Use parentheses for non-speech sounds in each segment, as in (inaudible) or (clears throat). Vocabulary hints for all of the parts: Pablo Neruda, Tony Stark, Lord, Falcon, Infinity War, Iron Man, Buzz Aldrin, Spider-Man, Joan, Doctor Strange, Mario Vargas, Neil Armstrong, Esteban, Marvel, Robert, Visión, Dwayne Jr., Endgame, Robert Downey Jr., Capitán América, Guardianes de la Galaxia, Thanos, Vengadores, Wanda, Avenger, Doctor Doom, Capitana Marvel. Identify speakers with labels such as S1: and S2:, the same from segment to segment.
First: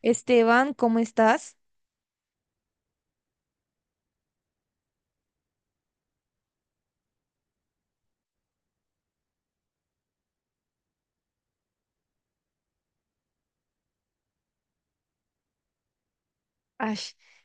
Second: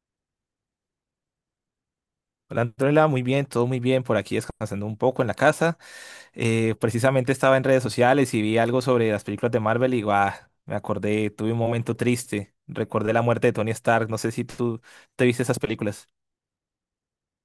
S1: Esteban, ¿cómo estás?
S2: Hola Antonella, muy bien, todo muy bien por aquí descansando un poco en la casa. Precisamente estaba en redes sociales y vi algo sobre las películas de Marvel y guau, me acordé, tuve un momento triste, recordé la muerte de Tony Stark, no sé si tú te viste esas películas.
S1: Ay,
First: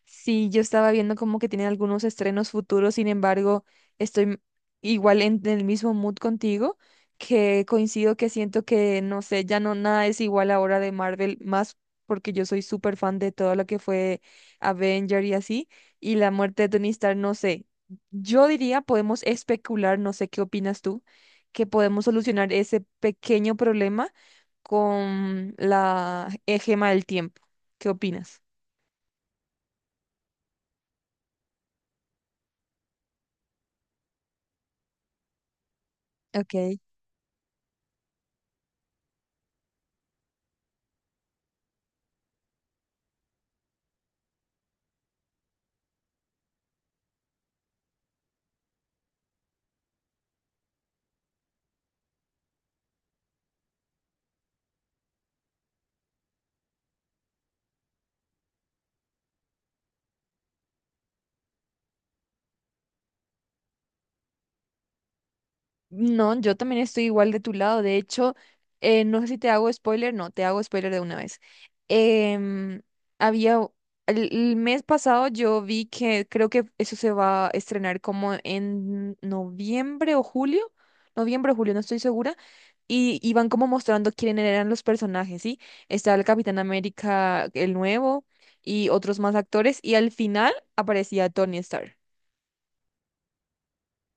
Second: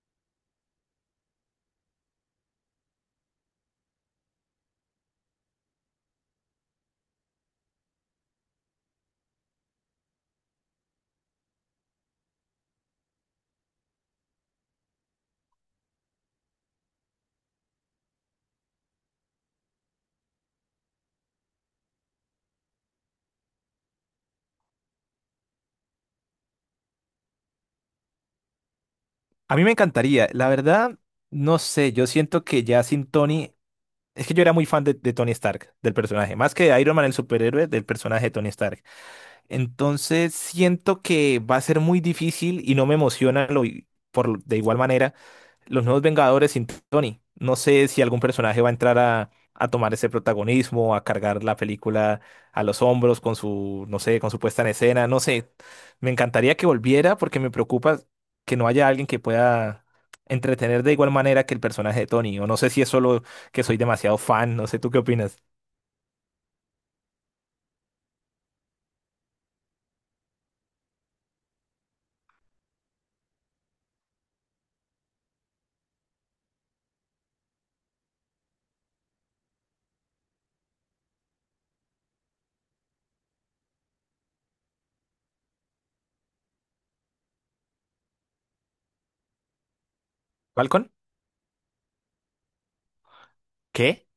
S1: sí, yo estaba viendo como que tienen algunos estrenos futuros. Sin embargo, estoy m- igual en el mismo mood contigo, que coincido, que siento que, no sé, ya no nada es igual ahora de Marvel, más porque yo soy súper fan de todo lo que fue Avenger y así. Y la muerte de Tony Stark, no sé, yo diría, podemos especular, no sé qué opinas tú, que podemos solucionar ese pequeño problema con la gema del tiempo. ¿Qué opinas?
S2: A mí me encantaría, la verdad, no sé, yo siento que ya sin Tony, es que yo era muy fan de Tony Stark, del personaje, más que
S1: Ok.
S2: de Iron Man, el superhéroe, del personaje de Tony Stark. Entonces siento que va a ser muy difícil y no me emociona de igual manera los nuevos Vengadores sin Tony. No sé si algún personaje va a entrar a tomar ese protagonismo, a cargar la película a los hombros con su, no sé, con su puesta en escena, no sé. Me encantaría que volviera porque me preocupa que no haya alguien que pueda entretener de igual manera que el personaje de Tony. O no sé si es solo que soy demasiado fan, no sé, ¿tú qué opinas?
S1: No, yo también estoy igual de tu lado. De hecho, no sé si te hago spoiler. No, te hago spoiler de una vez. Em, había, u- el mes pasado yo vi que creo que eso se va a estrenar como en noviembre o julio, no estoy segura, y iban como mostrando quiénes eran los personajes, ¿sí? Estaba el Capitán América, el nuevo, y otros más actores, y al final
S2: ¿Falcon?
S1: aparecía Tony Stark.
S2: ¿Qué?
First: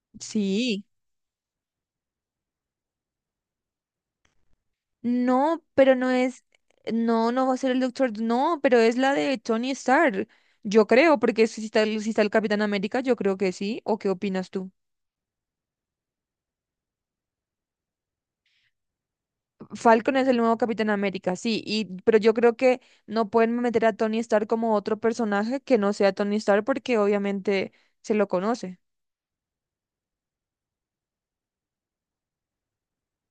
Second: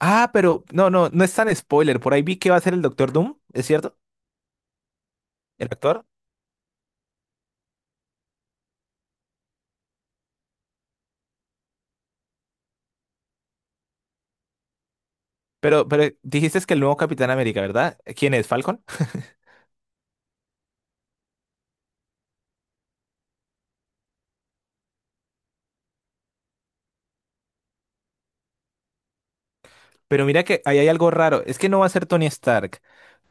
S2: Ah, pero
S1: Sí.
S2: no, no, no es tan spoiler. Por ahí vi que va a ser el Doctor Doom, ¿es cierto?
S1: No,
S2: El
S1: pero
S2: actor.
S1: no es, no, no va a ser el Doctor, no, pero es la de Tony Stark, yo creo, porque si está, si está el Capitán América, yo creo que sí, ¿o qué opinas tú?
S2: Pero dijiste que el nuevo Capitán América, ¿verdad? ¿Quién es? ¿Falcon? (laughs)
S1: Falcon es el nuevo Capitán América, sí, y, pero yo creo que no pueden meter a Tony Stark como otro personaje que no sea Tony Stark, porque obviamente se lo conoce.
S2: Pero mira que ahí hay algo raro. Es que no va a ser Tony Stark,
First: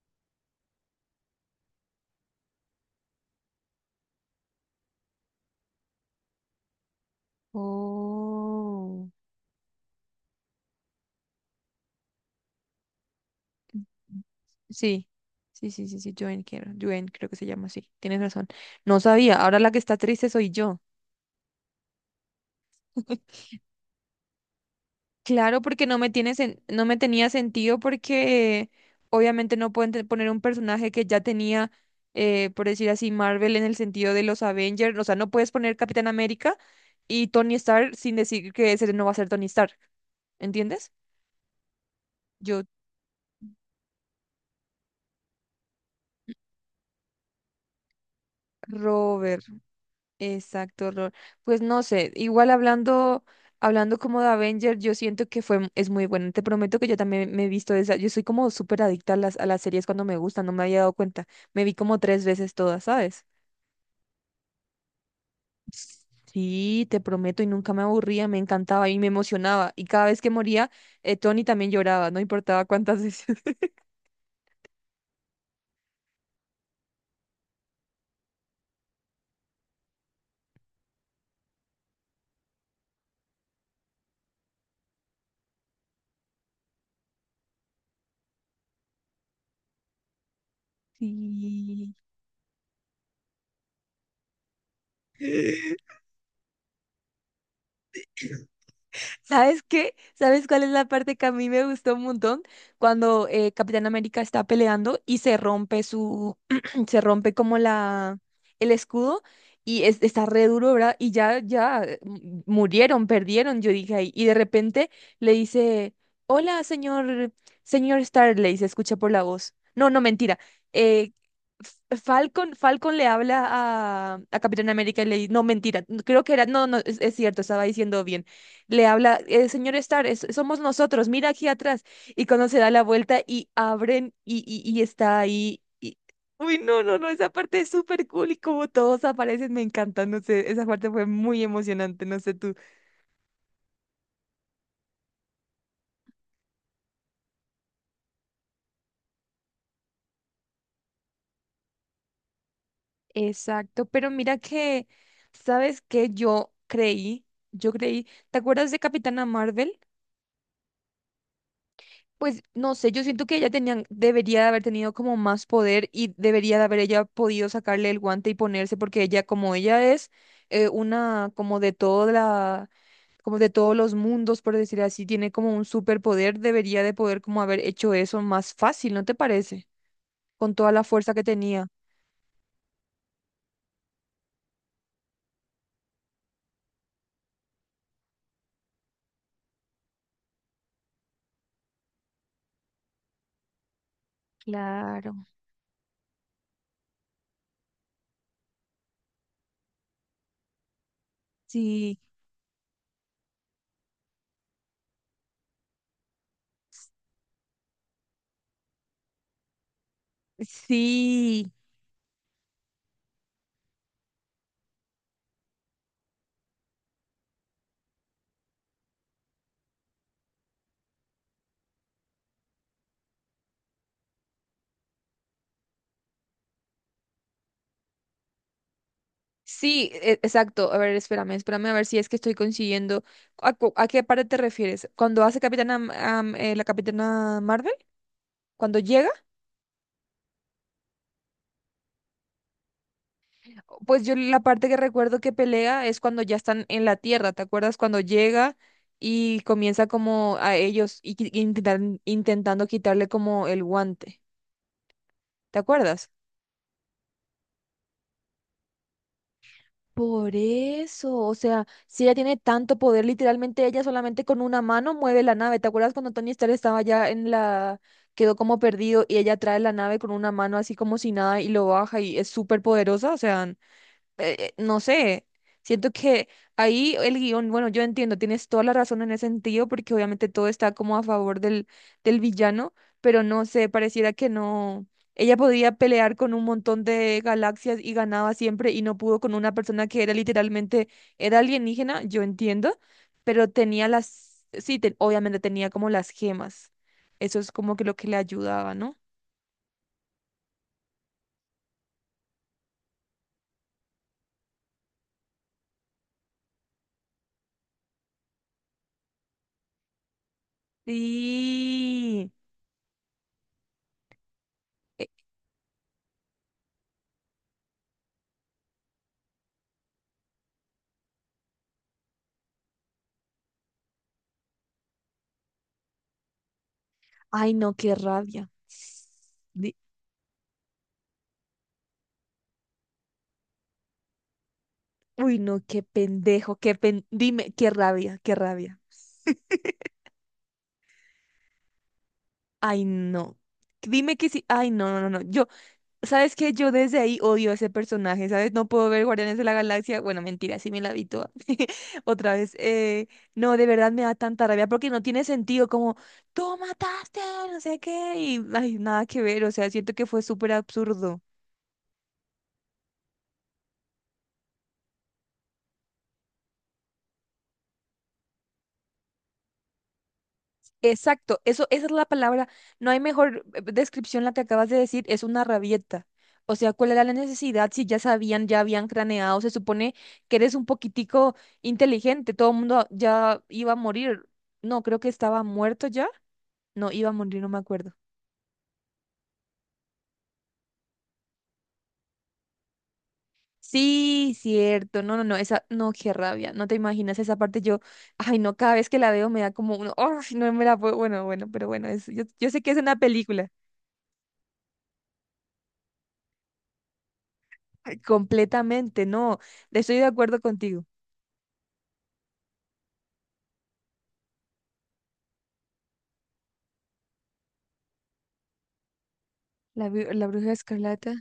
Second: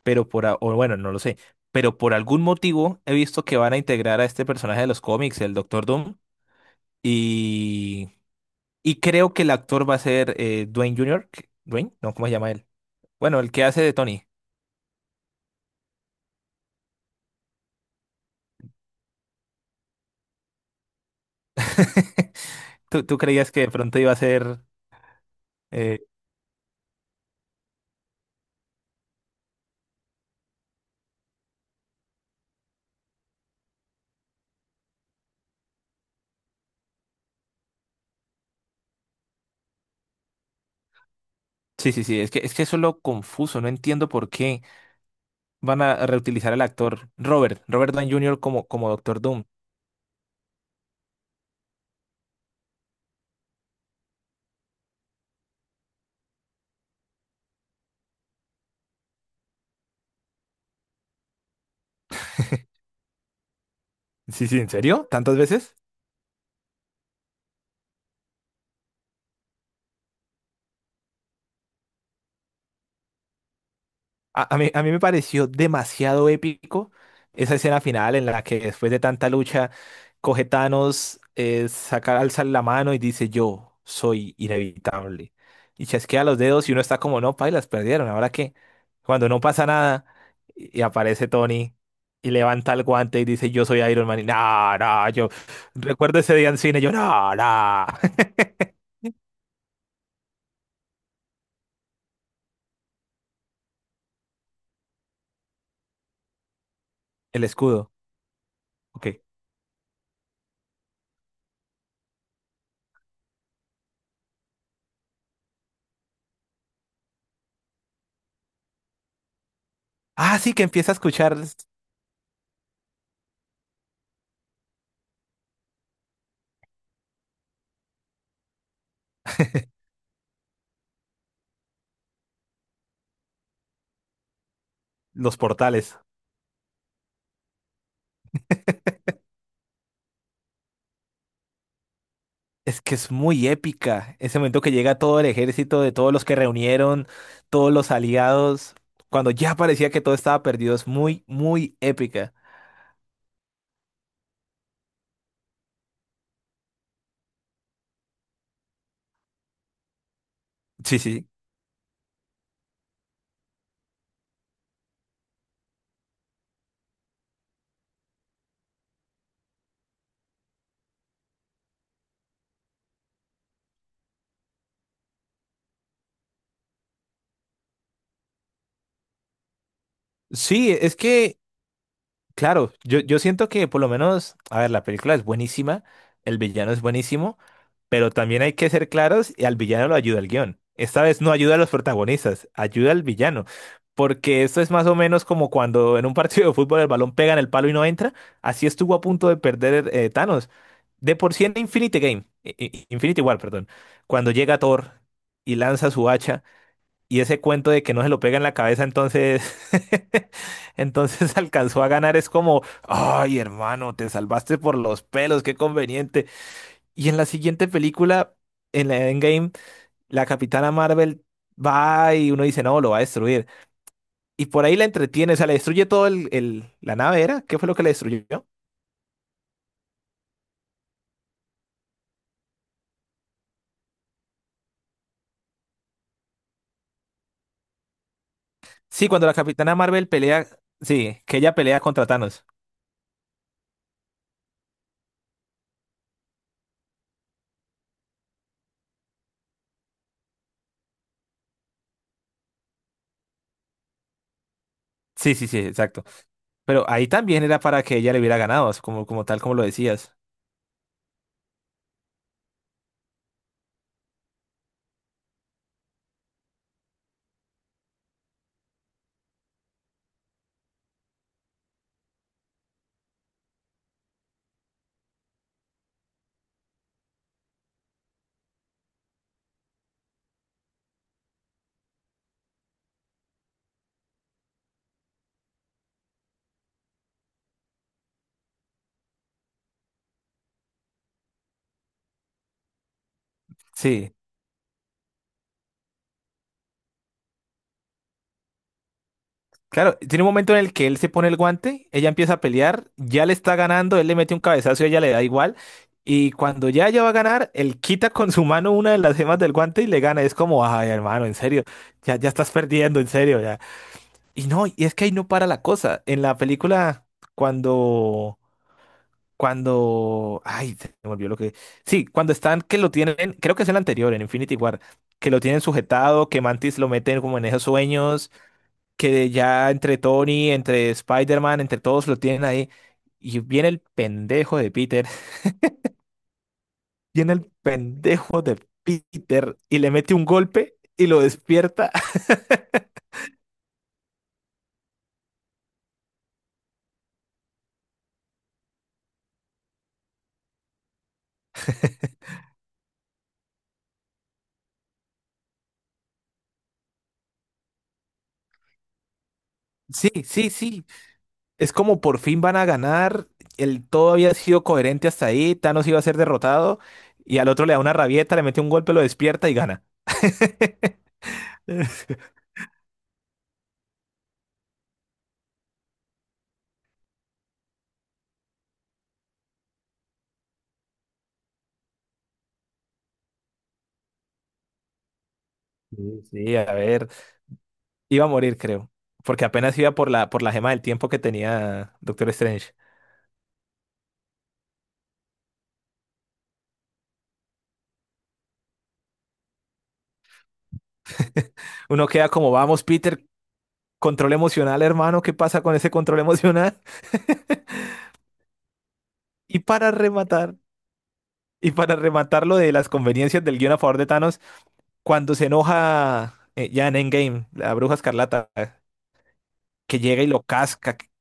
S2: pero o bueno, no lo sé. Pero por algún motivo he visto que van a integrar a este personaje de los cómics, el Doctor Doom. Y, y
S1: Oh.
S2: creo que el actor va a ser Dwayne Jr. ¿Qué? ¿Dwayne? No, ¿cómo se llama él? Bueno, el que hace de Tony.
S1: Sí, sí, sí, sí, sí, Joan, quiero, Joan, creo que se llama así, tienes razón. No sabía, ahora la que está triste soy yo.
S2: (laughs) ¿Tú creías que de pronto iba a ser...
S1: Claro, porque
S2: eh,
S1: no me tenía sentido, porque obviamente no pueden te- poner un personaje que ya tenía, por decir así, Marvel en el sentido de los Avengers. O sea, no puedes poner Capitán América y Tony Stark sin decir que ese no va a ser Tony Stark. ¿Entiendes?
S2: Sí, sí, sí, es que,
S1: Yo,
S2: eso es lo confuso, no entiendo por qué van a reutilizar al actor Robert Downey Jr. como Doctor
S1: Robert.
S2: Doom.
S1: Exacto, Lord. Pues no sé, hablando como de Avenger, yo siento que es muy buena. Te prometo que yo también me he visto esa. Yo soy como súper adicta a a las series cuando me gustan, no me había dado cuenta. Me vi como tres veces todas, ¿sabes?
S2: Sí, sí, ¿en serio? ¿Tantas veces?
S1: Sí, te prometo, y nunca me aburría, me encantaba y me emocionaba. Y cada vez que moría, Tony, también lloraba, no importaba cuántas veces.
S2: A mí me pareció demasiado épico esa escena final en la que después de tanta lucha coge Thanos, saca, alza la mano y dice yo soy inevitable. Y chasquea los dedos y uno está como, no, pailas, perdieron, ¿ahora qué? Cuando no pasa nada y aparece Tony
S1: (laughs)
S2: y levanta el guante y dice yo soy Iron Man y no, no, yo
S1: Sí.
S2: recuerdo ese día en cine, yo no, no. (laughs)
S1: ¿Sabes qué? ¿Sabes cuál es la parte que a mí me gustó un montón? Cuando Capitán América está peleando y se rompe su, (clears throat) se rompe
S2: El
S1: como
S2: escudo,
S1: la, el
S2: ok.
S1: escudo y está re duro, ¿verdad? Y ya, ya murieron, perdieron, yo dije ahí. Y de repente le dice, hola, señor, señor Stark, le dice, escucha por la voz. No, no,
S2: Ah,
S1: mentira.
S2: sí, que empieza a
S1: Eh,
S2: escuchar
S1: Falcon, Falcon le habla a Capitán América y le dice, no, mentira, creo que era, no, no, es cierto, estaba diciendo bien, le habla, señor Stark, somos nosotros, mira aquí atrás." Y cuando se da la vuelta y abren, y está
S2: los
S1: ahí.
S2: portales.
S1: Uy, no, no, no, esa parte es súper cool, y como todos aparecen, me encanta, no sé, esa parte fue muy emocionante, no sé tú.
S2: Es que es muy épica. Ese momento que llega todo el ejército de todos los que reunieron, todos los aliados, cuando ya parecía que todo estaba perdido, es muy, muy épica.
S1: Exacto, pero mira que, ¿sabes qué? Yo creí, ¿te acuerdas de Capitana Marvel?
S2: Sí, sí.
S1: Pues no sé, yo siento que ella tenía, debería de haber tenido como más poder, y debería de haber ella podido sacarle el guante y ponerse, porque ella, como ella es una, como de toda la, como de todos los mundos, por decir así, tiene como un superpoder, debería de poder como haber hecho eso más fácil, ¿no te parece? Con
S2: Sí,
S1: toda la
S2: es
S1: fuerza que
S2: que
S1: tenía.
S2: Claro, yo siento que por lo menos, a ver, la película es buenísima, el villano es buenísimo, pero también hay que ser claros y al villano lo ayuda el guión. Esta vez no ayuda a los protagonistas, ayuda al villano, porque esto es más o menos
S1: Claro.
S2: como cuando en un (laughs) partido de fútbol el balón pega en el palo y no entra, así estuvo a punto de perder Thanos. De por sí en
S1: Sí,
S2: Infinity Game, i- i- Infinity War, perdón, cuando llega Thor y lanza su hacha. Y ese cuento de que no se lo pega en la cabeza, entonces, (laughs) entonces
S1: sí.
S2: alcanzó a ganar. Es como, ay, hermano, te salvaste por los pelos, qué conveniente. Y en la siguiente película, en la Endgame, la Capitana Marvel va y uno dice, no, lo va a destruir. Y por ahí la entretiene, o sea, le destruye todo la nave, ¿era? ¿Qué fue lo que le destruyó?
S1: Sí, exacto. A ver, espérame, espérame a ver si es que estoy consiguiendo. ¿A, a qué parte te refieres? ¿Cuando hace Capitana, la Capitana Marvel? ¿Cuando
S2: Sí,
S1: llega?
S2: cuando la Capitana Marvel pelea, sí, que ella pelea contra Thanos.
S1: Pues yo la parte que recuerdo que pelea es cuando ya están en la Tierra, ¿te acuerdas? Cuando llega y comienza como a ellos y, intentando quitarle como el guante.
S2: Sí, sí, sí,
S1: ¿Te
S2: exacto.
S1: acuerdas?
S2: Pero ahí también era para que ella le hubiera ganado, como tal como lo decías.
S1: Por eso, o sea, si ella tiene tanto poder, literalmente ella solamente con una mano mueve la nave. ¿Te acuerdas cuando Tony Stark estaba ya en la... quedó como perdido y ella trae la nave con una mano así como si nada y lo baja y es súper poderosa? O sea, no sé, siento que ahí el guión, bueno, yo entiendo, tienes toda la razón en ese sentido, porque obviamente todo está como a favor del villano, pero no sé, pareciera que no. Ella podía pelear con un montón de galaxias y ganaba siempre y no pudo con una persona que era literalmente, era alienígena, yo entiendo, pero tenía
S2: Sí.
S1: las, sí, obviamente tenía como las gemas. Eso es como que lo que le ayudaba, ¿no?
S2: Claro, tiene un momento en el que él se pone el guante, ella empieza a pelear, ya le está ganando, él le mete un cabezazo y ella le da igual. Y cuando ya ella va a ganar, él quita con su mano una de las gemas del guante y le gana. Es como, ay, hermano, en serio, ya, ya
S1: Sí.
S2: estás perdiendo, en serio, ya. Y no, y es que
S1: Eh,
S2: ahí no para la cosa. En la película, cuando, ay, se me olvidó lo que. Sí, cuando están, que lo tienen, creo que es el anterior, en Infinity War, que lo tienen sujetado, que Mantis lo meten como en
S1: ay,
S2: esos
S1: no, qué
S2: sueños
S1: rabia.
S2: que ya
S1: (sniffs)
S2: entre Tony, entre Spider-Man, entre todos lo tienen ahí. Y viene el pendejo de Peter,
S1: Uy,
S2: (laughs)
S1: no, qué pendejo, qué pen...
S2: viene el
S1: Dime, qué rabia, qué
S2: pendejo de
S1: rabia.
S2: Peter
S1: (laughs)
S2: y le mete un golpe y lo despierta. (laughs)
S1: Ay, no. Dime que sí. Ay, no, no, no, no. ¿Sabes qué? Yo desde ahí odio a ese personaje, ¿sabes? No puedo ver Guardianes de la Galaxia. Bueno, mentira, sí me la vi toda. (laughs) Otra vez. No, de verdad me da tanta rabia porque no tiene sentido. Como, tú mataste, no sé qué. Y, ay, nada que ver. O sea, siento que
S2: Sí,
S1: fue
S2: sí,
S1: súper
S2: sí.
S1: absurdo.
S2: Es como por fin van a ganar. El todo había sido coherente hasta ahí. Thanos iba a ser derrotado y al otro le da una rabieta, le mete un golpe, lo despierta y gana. (laughs)
S1: Exacto, eso, esa es la palabra. No hay mejor descripción la que acabas de decir, es una rabieta. O sea, ¿cuál era la necesidad si ya sabían, ya habían craneado? Se supone que eres un poquitico inteligente, todo el mundo ya iba a morir. No, creo que estaba muerto ya.
S2: Sí, sí, a
S1: No,
S2: ver.
S1: iba a morir, no me acuerdo.
S2: Iba a morir, creo. Porque apenas iba por la gema del tiempo que tenía Doctor Strange.
S1: Sí, cierto. No, no, no, esa, no, qué rabia. No te imaginas esa parte. Yo, ay, no, cada vez que la veo me da como un, "Ay, no me la puedo." Bueno, bueno, pero bueno, es,
S2: Uno
S1: yo,
S2: queda
S1: yo
S2: como,
S1: sé que es
S2: vamos,
S1: una
S2: Peter,
S1: película.
S2: control emocional, hermano, ¿qué pasa con ese control emocional? (laughs)
S1: Completamente, no.
S2: Y para
S1: Estoy de acuerdo
S2: rematar,
S1: contigo.
S2: lo de las conveniencias del guión a favor de Thanos, cuando se enoja ya en Endgame, la bruja escarlata,
S1: La,
S2: que llega
S1: la
S2: y lo
S1: bruja
S2: casca,
S1: escarlata.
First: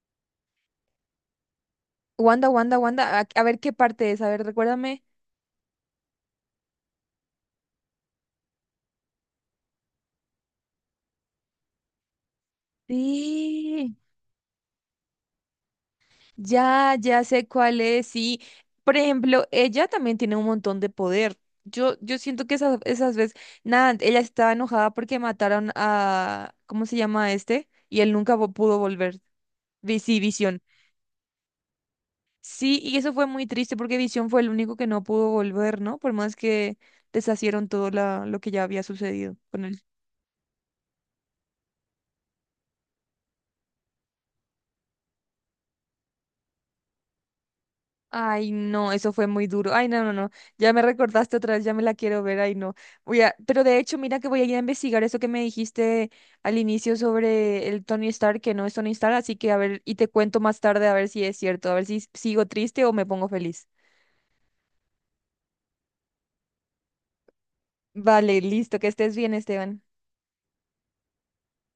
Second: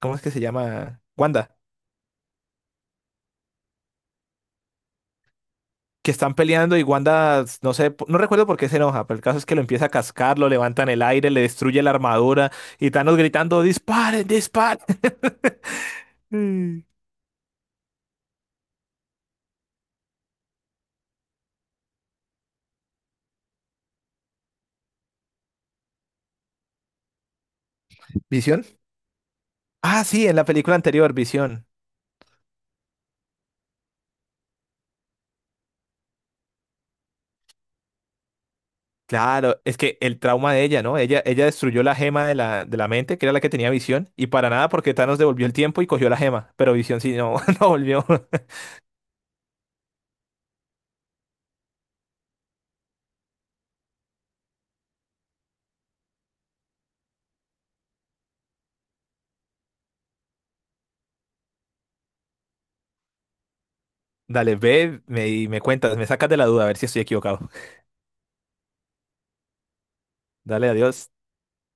S2: ¿cómo es que se llama? Wanda,
S1: Wanda, Wanda, Wanda. A ver qué parte es. A ver, recuérdame.
S2: que están peleando y Wanda, no sé, no recuerdo por qué se enoja, pero el caso es que lo empieza a cascar, lo levanta en el aire, le destruye la armadura y Thanos gritando,
S1: Sí,
S2: disparen, disparen. Mm.
S1: ya, ya sé cuál es. Sí. Por ejemplo, ella también tiene un montón de poder. Yo siento que esas, esas veces, nada, ella estaba enojada porque mataron a, ¿cómo se llama este? Y él nunca vo-
S2: ¿Visión?
S1: pudo volver.
S2: Ah,
S1: Sí,
S2: sí, en la
S1: Visión.
S2: película anterior, Visión.
S1: Sí, y eso fue muy triste porque Visión fue el único que no pudo volver, ¿no? Por más que deshacieron todo lo que ya había sucedido
S2: Claro,
S1: con
S2: es
S1: él.
S2: que el trauma de ella, ¿no? Ella destruyó la gema de la mente, que era la que tenía visión, y para nada porque Thanos devolvió el tiempo y cogió la gema, pero visión sí no, (laughs) no volvió.
S1: Ay, no, eso fue muy duro. Ay, no, no, no. Ya me recordaste otra vez, ya me la quiero ver. Ay, no. Voy a, pero de hecho, mira que voy a ir a investigar eso que me dijiste al inicio sobre el Tony Stark, que no es Tony Stark, así que a ver, y te cuento más tarde a ver si es cierto, a ver si sigo triste o me pongo feliz.
S2: (laughs) Dale, ve, y me cuentas, me sacas de la duda, a ver si estoy equivocado.
S1: Vale, listo, que estés bien, Esteban.
S2: Dale, adiós.